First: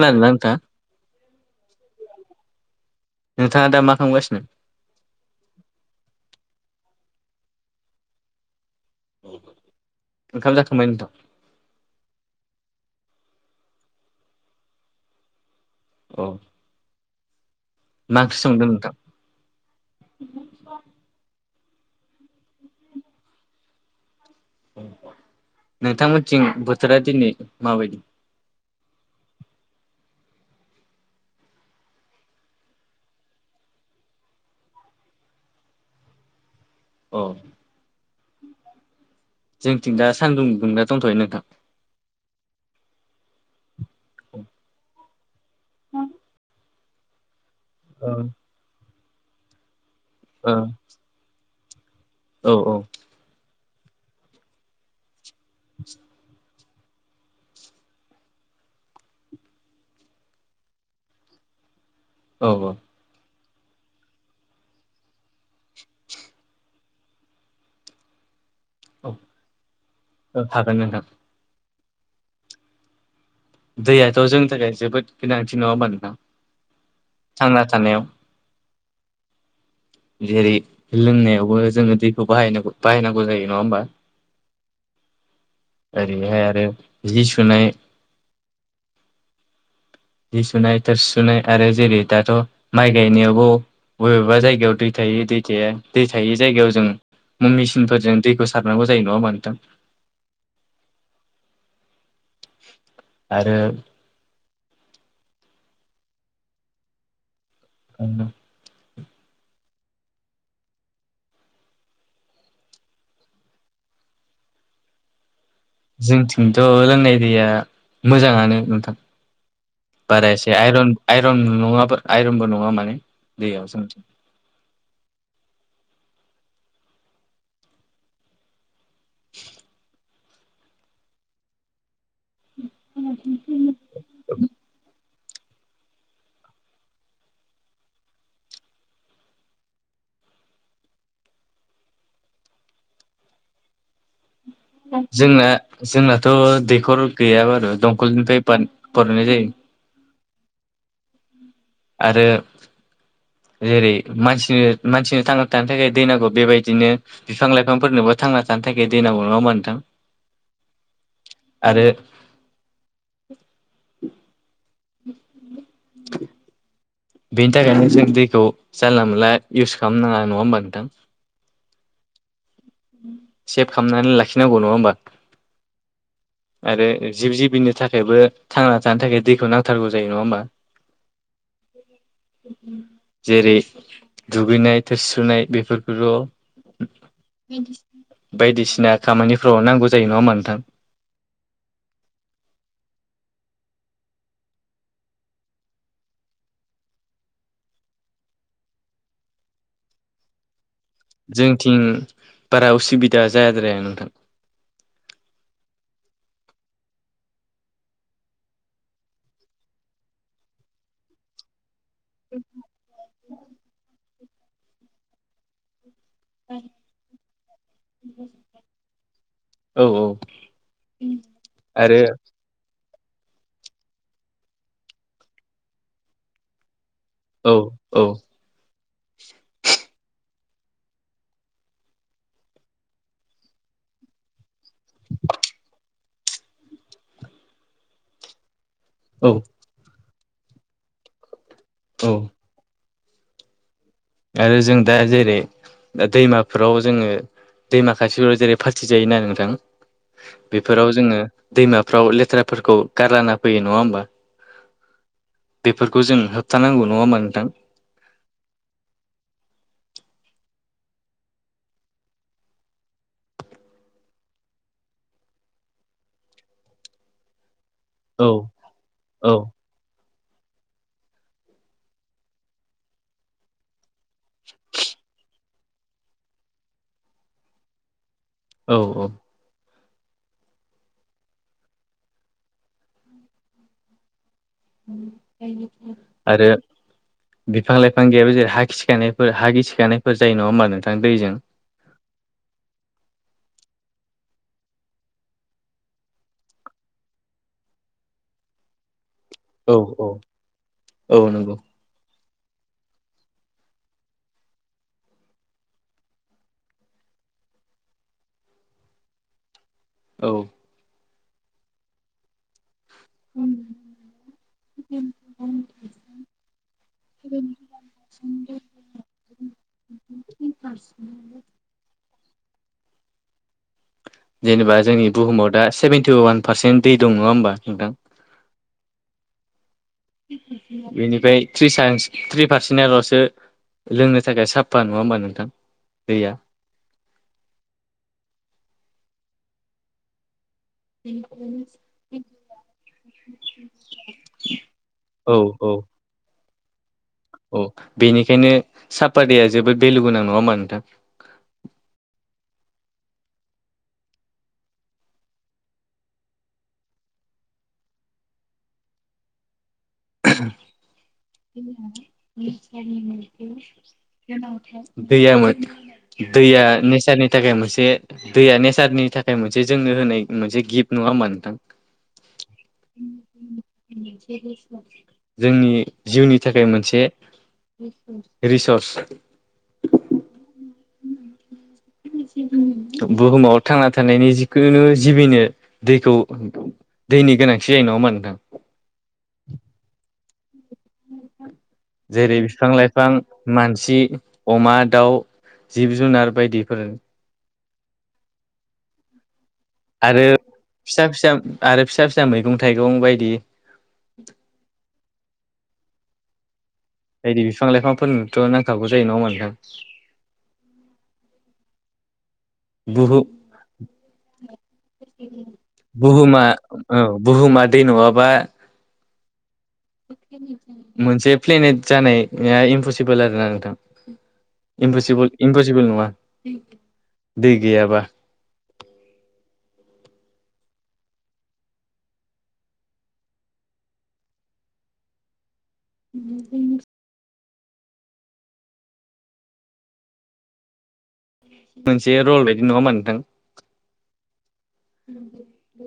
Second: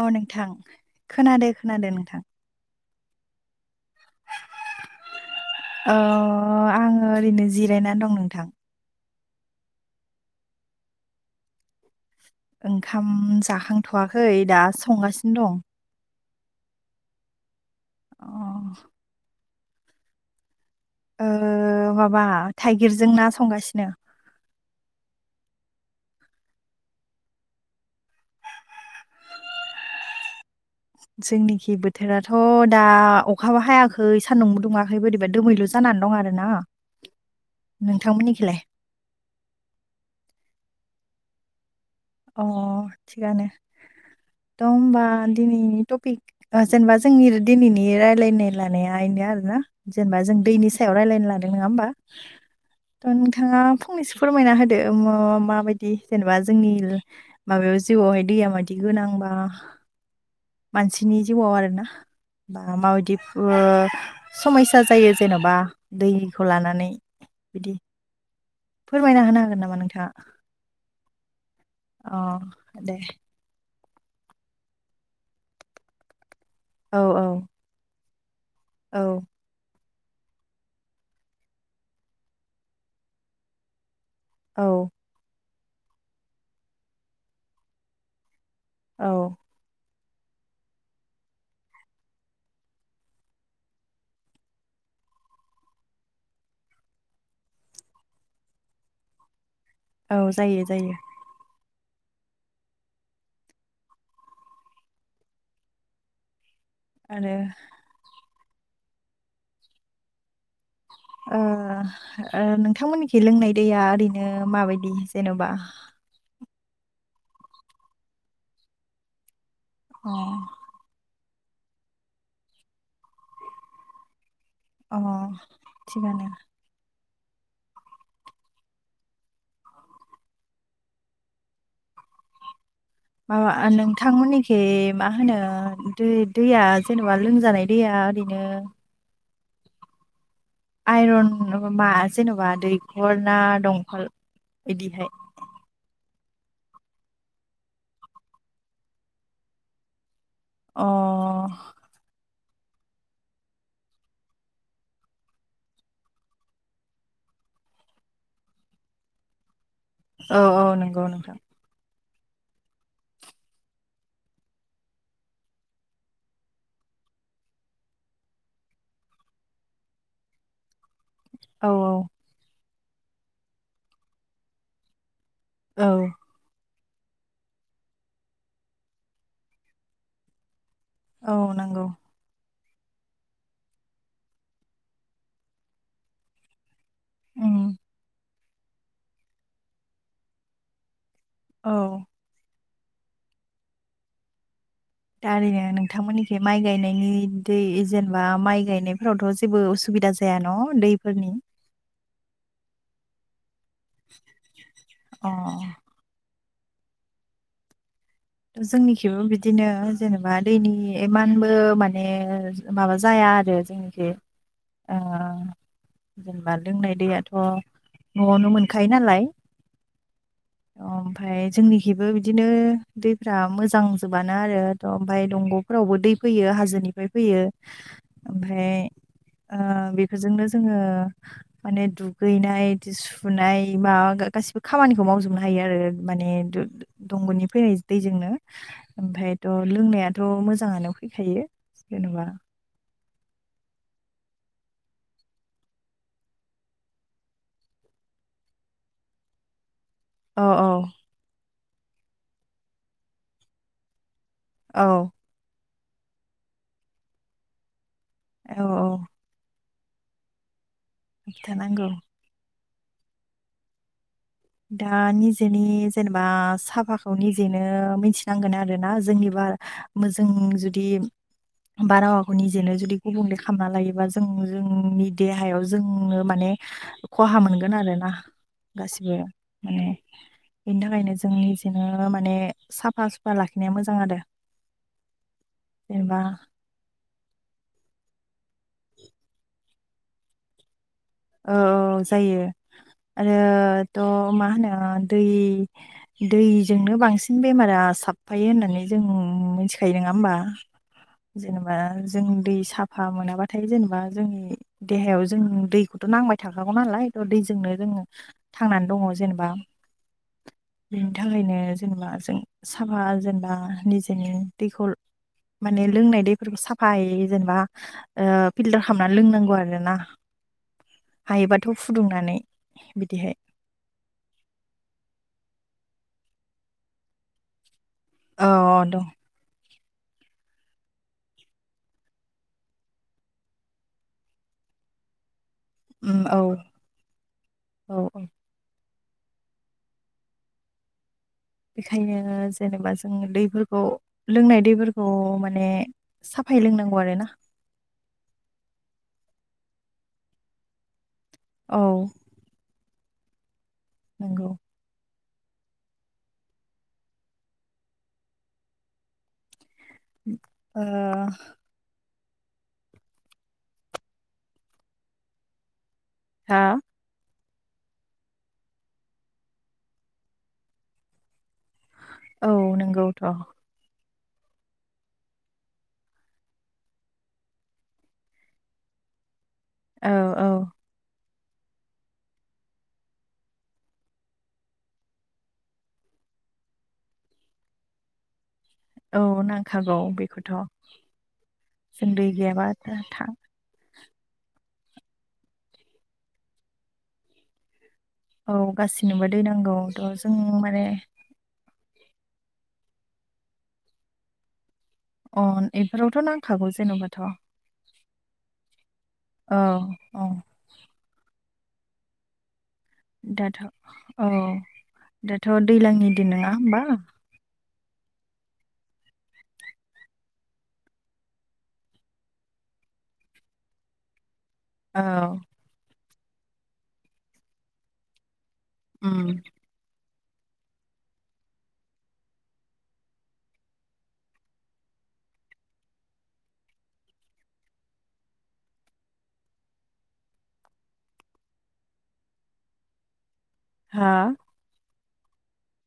अ नोंथां नोंथाङा खोनादो खोनादो नोंथां? नोंथाङा दा मा खालामगासिनो? ओ आङो ओरैनो जिरायना दं नोंथां। ओंखाम जाखांबाय नोंथां? ओंखाम जाखांथ'वाखै दा संगासिनो दं। औ। मा अ ओंख्रि संदों नोंथां? ओ माबा थाइगिरजों ना संगासिनो। नोंथांमोनथिं बोथोरा दिनै माबायदि जोंनिखि बोथोराथ' दा अखाबो हायाखै सान्दुंबो दुङाखै बोरैबा दोमैलु। जानानै दं आरोना। औ। नोंथांमोननिखिलाय। जोंथिं दा सान्दुं दुंना दंथ'यो नोंथां। अ थिगानो थ' होमबा दिनैनि टपिक ओ जेनबा जोंनि दिनैनि ओ रायलायनाय लानाया इनो आरोना। जेनबा जों दैनि सायाव रायलायनो लादों। नोङा होमबा? औ औ। दा नोंथाङा फंनैसो फोरमायना होदो म माबायदि जेनेबा जोंनि माबायाव जिउआवहाय दैया मायदि गोनां बा मानसिनि जिउआव आरोना औ बा औ मा बायदि ओ समयसा जायो जेन'बा दैखौ लानानै बिदि। फोरमायना होनो हागोन नामा नोंथाङा? औ हागोन नोंथां। अ दे। दैयाथ' जोंनि थाखाय जोबोद गोनांथि। नङा होमबा नोंथां? औ औ। थांना थानायाव। औ। जेरै लोंनायावबो जोङो दैखौ बाहाय नांगौ बाहायनांगौ जायो। नङा होमबा? औ। ओरैहाय आरो जि सुनाय औ जि सुनाय थोरसि सुनाय आरो जेरै दाथ' माइ गायनायावबो बबेबा जायगायाव दै थायो दै थाया। दै थायै जायगायाव जों मुं मिसिनफोरजों दैखौ सारनांगौ जायो। नङा ओमबा नोंथां? औ जायो जायो। आरो आरो [unintelligible] ओ ओ नोंथांमोनिखि लोंनाय दैया ओरैनो माबायदि जेनबा? जोंथिंथ' लोंनाय दैया मोजाङानो नोंथां। अ बारा एसे आयरन आयरन नङाबोर आइरनबो नङा माने दैयाव जोंथि। अ थिगानो। [inaudible] [inaudible] माबा नोंथांमोननिखै मा होनो दै-दैया जेनेबा लोंजानाय दैया ओरैनो आइरन मा जेन'बा दैखर ना दंख'ल? बिदिहाय जोंना जोंनाथ' दैखर गैया बारु। दंखलनिफाय बान-बानायनाय जायो। अ आरो जेरै मानसिनो मानसिनो थांना थानो थाखाय दै नांगौ बेबायदिनो बिफां लाइफांफोरनोबो थांना थानो थाखाय दैे नांगौ। नङा होमबा नोंथां? औ औ नोंगौ नोंथां। आरो [inaudible] बेनि थाखायनो जों दैखौ जानला मोनला इउस खालाम नाङा। नङा होमबा नोंथां? औ औ। सेभ खालामनानै लाखिनांगौ नङा होमबा? औ। आरो जिब जिबिनो थाखायबो थांना थानो थाखाय दैखौ नांथारगौ जायो। नङा होमबा? औ नंगौ [inaudible] जेरै दुगैनाय थोरसुनाय बेफोरखौल' उम बायदिसिना खामानिफ्राव नांगौ जायो नङा हा नोंथां? औ। दा ओरैनो नोंथांमोननिखि माइ गायनायनि दै जेनेबा माइ गायनायफोरावथ' जेबो उसुबिदा जायो। ज न' दै जोंथिं बारा उसुबिदा जायाद्राय नोंथां। अ जोंनिखेबो बिदिनो जेनेबा दैनि इमानबो मान माने माबा जाया आरो जोंनिखि जेनेबा लोंनाय दैयाथ' न'आवनो मोनखायो नालाय औ औ अ ओमफ्राय आरो जोंनिखेबो बिदिनो दैफ्रा मोजां जोबानो आरो' ओमफ्राय दंग'फोरावबो दै फैयो हाजोनि। बेाय फैयो औ औ ओमफफ्राय बेफोरजोंनो जोङो। माने दुगैनाय सुनाय माबा गासिबो खामानिखौ मावजोबनो हायो आरो माने दंग'नि फैनाय। दैजोंनो औ ओमफ्रायायथ' लोंनायाथ' मोजाङानो फैखायो औ जेन'बा आरो जों दा जेरै दा दैमाफोराव जोङो दैमा खाथिफोराव जेरै फाथि जायोना नोंथां। औ बेफोराव जोङो दैमाफ्राव लेथ्राफोरखौ गारलाना फैयो नङा होमबा। औ। बेफोरखौ जों होबथानांगौ नङा होनमा नोंथां। औ औ। खिथाानांगौ दा निजेनि जेनेबा साफाखौ निजेनो औ मिथिनांगोन आरोोना जोंनि औ बार मो जों जुदि बा रावाखौ निजेनो जुदि गुबुंले खालामामना लायोबा जों जोंनि देहायाव जोंनो माने। खहा मोनगोन आरोना औ गासिबो। माने [inaudible] बेनि थाखायनो जों निजेनो माने साफा सुफा लाखिनाया मोजां आरो। जेनेबा आरो बिफां लाइफां गैयाबो जेरै ह खिखानायफोर हा गिखानायफोर जायो नङा होमबा नोंथां दैजों। औ जायो आरोथ' मा होनो दै। दैजोंनो बांसिन बेमारा साब थफायो होननानै जों औ मिथिखायो नङा औ होमबा औ नंगौ जेनेबा जों दै साफा मोनाबाथाय जेनेबा जोंनि देहायाव जों दैखौ नांबाय थाखागौ नालाय थ दैजोंनो जोङो थांनानै दङ जेनेबा औ। बेनि थाखायनो जेनेबा जों साफा जेनेबा निजेनि दैखौ। माने लोंनाय दैफोरखौ साफायै जेनेबा फिलटार खालामनानै लोंनांगौ आरो ना? बारसि हायोबाथ' फुदुंनानै बिदिहाय जेनेबा जोंनि बुहुमाव दा सेभेेनटि ववान पारसेन्ट दै दं नङा होमबा नोंथां? औ दं बेनिफ्राय थ्रि सस थ्रि पारसेन्टल'सो। लोंनो थाखाय साफा नङा होमबा नोंथां। दैया औ औ औ। बेखायनो जेनेबा जों दैफोरखौ लोंनाय दैफोरखौ औ माने। औ साफाय लोंनांगौ आरो ना? औ बेनिखायनो सापादया जोबोद भेलु गोनां नङा हा नोंथां। औ। नोंगौ। [inaudible] गैयामोन हा दैया नेचारनि थाखाय मोनसे दैया नेचारनि थाखाय मोनसे जोंनो होनाय मोनसे गिफ्ट नङा होमा नोंथां औ नंगौ नोंथां जोंनि जिउनि थाखाय मोनसे रिसर्स औ औ। [inaudible] बुहुमाव थांना थानायनि जिखुनु जिबिनो दैखौ दैनि गोनांथि जायो नङाोमा नोंथां। औ नांखागौ बेखौथ' जों दै जेरै बिफां गैयाबा लाइफां थां। मानसि अमा दाउ जिब जुनार बायदिफोर औ गासैनोबो दै नंगौ। आरो फिसा फिसा आरो फिसा फिसा मैगं थाइगं बायदि अ बेफोरावथ' नांखागौ जेन'बा बायदि बिफां लाइफांफोरनोथ' नांखागौ जायो नङामा औ औ। बहु- दाथ' औ दाथ' दैज्लांनि दिन बुहुमा नङा होमबा औ बुहुमादै नङाब्ला मोनसे प्लेनेट जानाया इमपसिबोल आरोना नोंथां। औ इमपसिबोल इमपसिबोल नङा दै गैयाब्ला [inaudible] उम मोनसे रल बायदि नङामा नोंथां। हा दे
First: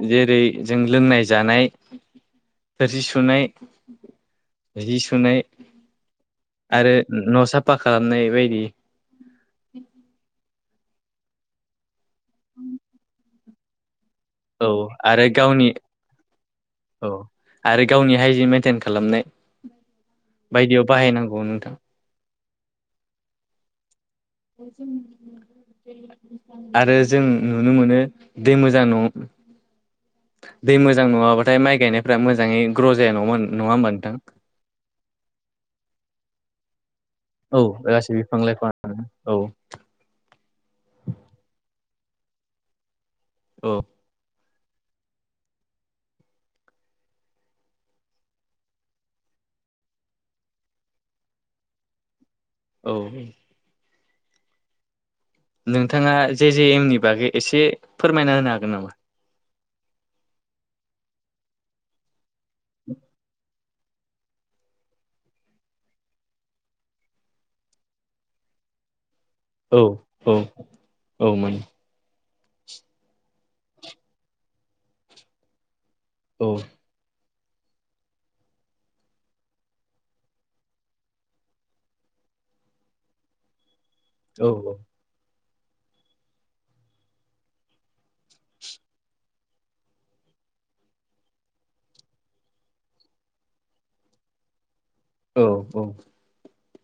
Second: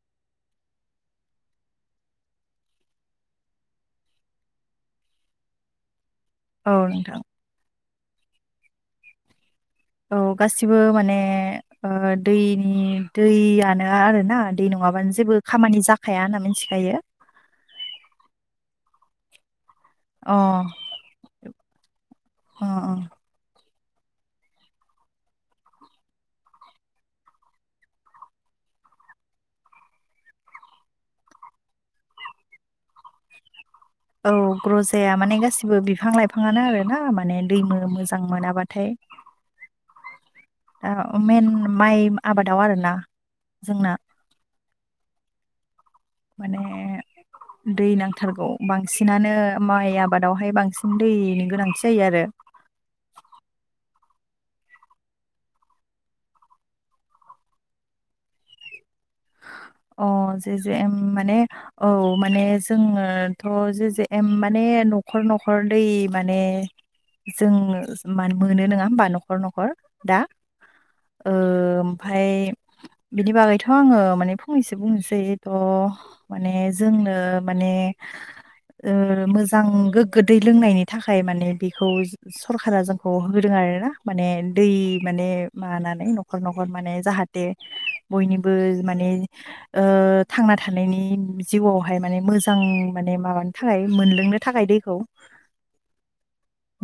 द [unintelligible] जेरै जों लोंनाय जानाय थोरसि सुनाय जि सुनाय औ आरो नोंथां न' साफा खालामनाय बायदि औ गासिबो माने दैनि दैयानो आर ना। दै औ नङाबानो आरो जेबो गावनि खामानि जाखाया होनना मिथिखायो औ आरो गावनि हाय जि मेेनटेन खालामनाय अ बायदियाव बाहायनांगौ नोंथां। अ अ। जों आरो जों नुनो मोनो दै मोजां न' दै मोजां नङाबाथाय माइ गायनायफ्रा मोजाङै ग्र' जाया नङा नङा होमबा नोंथां। ग्र'जाया माने गासिबो बिफां लाइफाङानो आर ना म माने दै औ गासै मोजां बिफां लाइफां मोनाबाथाय औ दा मन माइ आबादाव आरोना औ जोंना माने दै नांथारगौ बांसिनानो माइ आबादावहाय बांसिन दैनि गोनांथि जायो आरो औ। नोंथाङा जे जे एम नि बागै एसे फोरमायना होनो हागोन नामा? अ जा जख माने औ माने जोङोथ' जे जे माने न'खर न'खर दै माने जोंङ म मोनो नङा होमबा न'खर नखर न'खर औ दा औ औ माने ओमफाय बिनि बागैथ' आङो माने फंनैसो बुंनोसै थ' औ माने जोंनो माने मोजां गोगोद दै लोंनायनि थाखाय माने बेखौ। सरखारारा जोंखौ होोदों आर ना माने औ दै। माने माबानानै न'खर न'खर माने जाहाथे बयनिबो माने। थांना थानायनि जिउआवहाय माने मोजां माने माब थाखाय मोनलोंनो थाखाय दैखौ। औ औ।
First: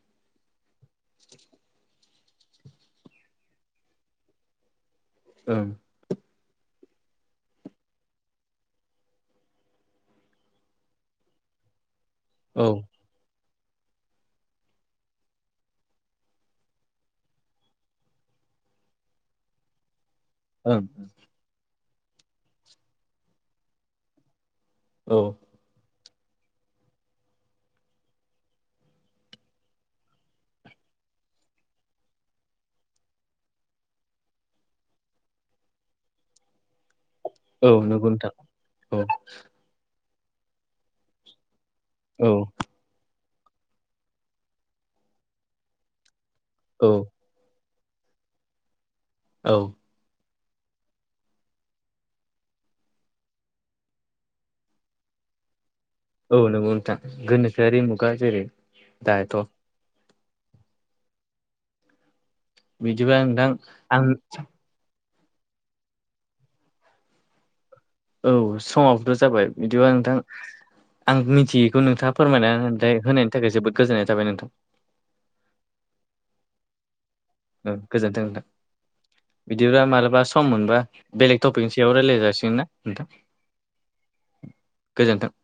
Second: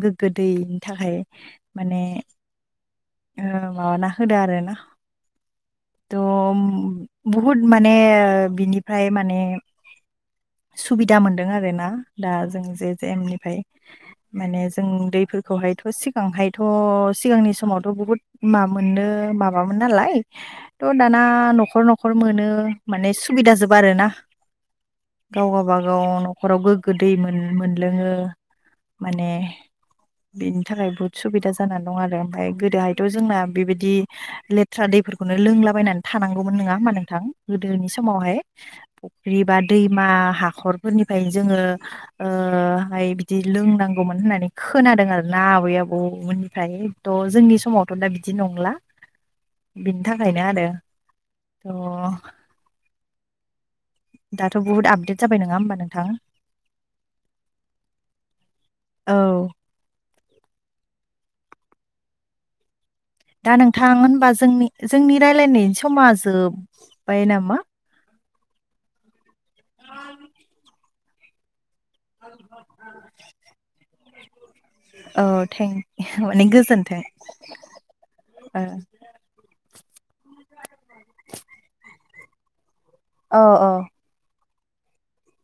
गोग्गो दैनि थाखाय माने माबाना होदो आरो ना [unintelligible] थ' बहुद माने बिनिफ्राय माने। सुबिदा मोनदों आरो ना दा जों औ जे जमनिफ्राय माने जों दैफोरखौहायथ' सिगांहायथ' सिगांनि समाव'। थ' बुहुत मा मोननो माबामोन नालाय ओं थ' दाना न'खर न'खर। न'खर मोनो माने सुबिदा जोब आरो ना। औ। गाव गावाबागाव न'खराव गोग्गो दै मोनलोङो माने। बेनि थाखाय बहुत सुबिदा जानानै दं आरो ओमफ्राय गो दहायथ' जोंना बेबायदि लेथ्रा दैफोरखौनो लोंलाबायनानै थानांगौमोन नङा होमा नोंथां? औ गोदोनि नंगौ नोंथां समावहाय औ फुख्रि बा दैमा हाखरफोरनिफ्राय औ जोङोहाय। बिदि लोंनांगौमोन होननानै खोनादों आर ना आबै औ आबौमोननिफ्रायथ' जोंनि। समावथ' दा बिदि नंला। औ बिनि थाखायनो आरो थ' दाथ' बहुथ आपदेटाबाय नङा होमबा नोंथां औ नंगौ नोंथां गोनोसोआरि मुगा जेरै दाथ'। औ बिदिबाय दा नोंथां होनबा जोंनि जोंनि रायजलायनायनि समा जोब्बाय नामा? औ समावबोथ' जाबाय बिदिबा नोंथां आं मिथियो। बेखौ नोंथाङा फोरमायनानैथाय होनायनि थाखाय जोबोद गोजोननाय जाबाय नोंथां। औ थें माने गोजोन्थों। औ गोजोन्थों नोथां बिदिब मालाबा सम मोनबा बेलेग टपिकनि सायाव रायज्लाय जासिगोन ना नोंथां। औ औ। गोजोन्थों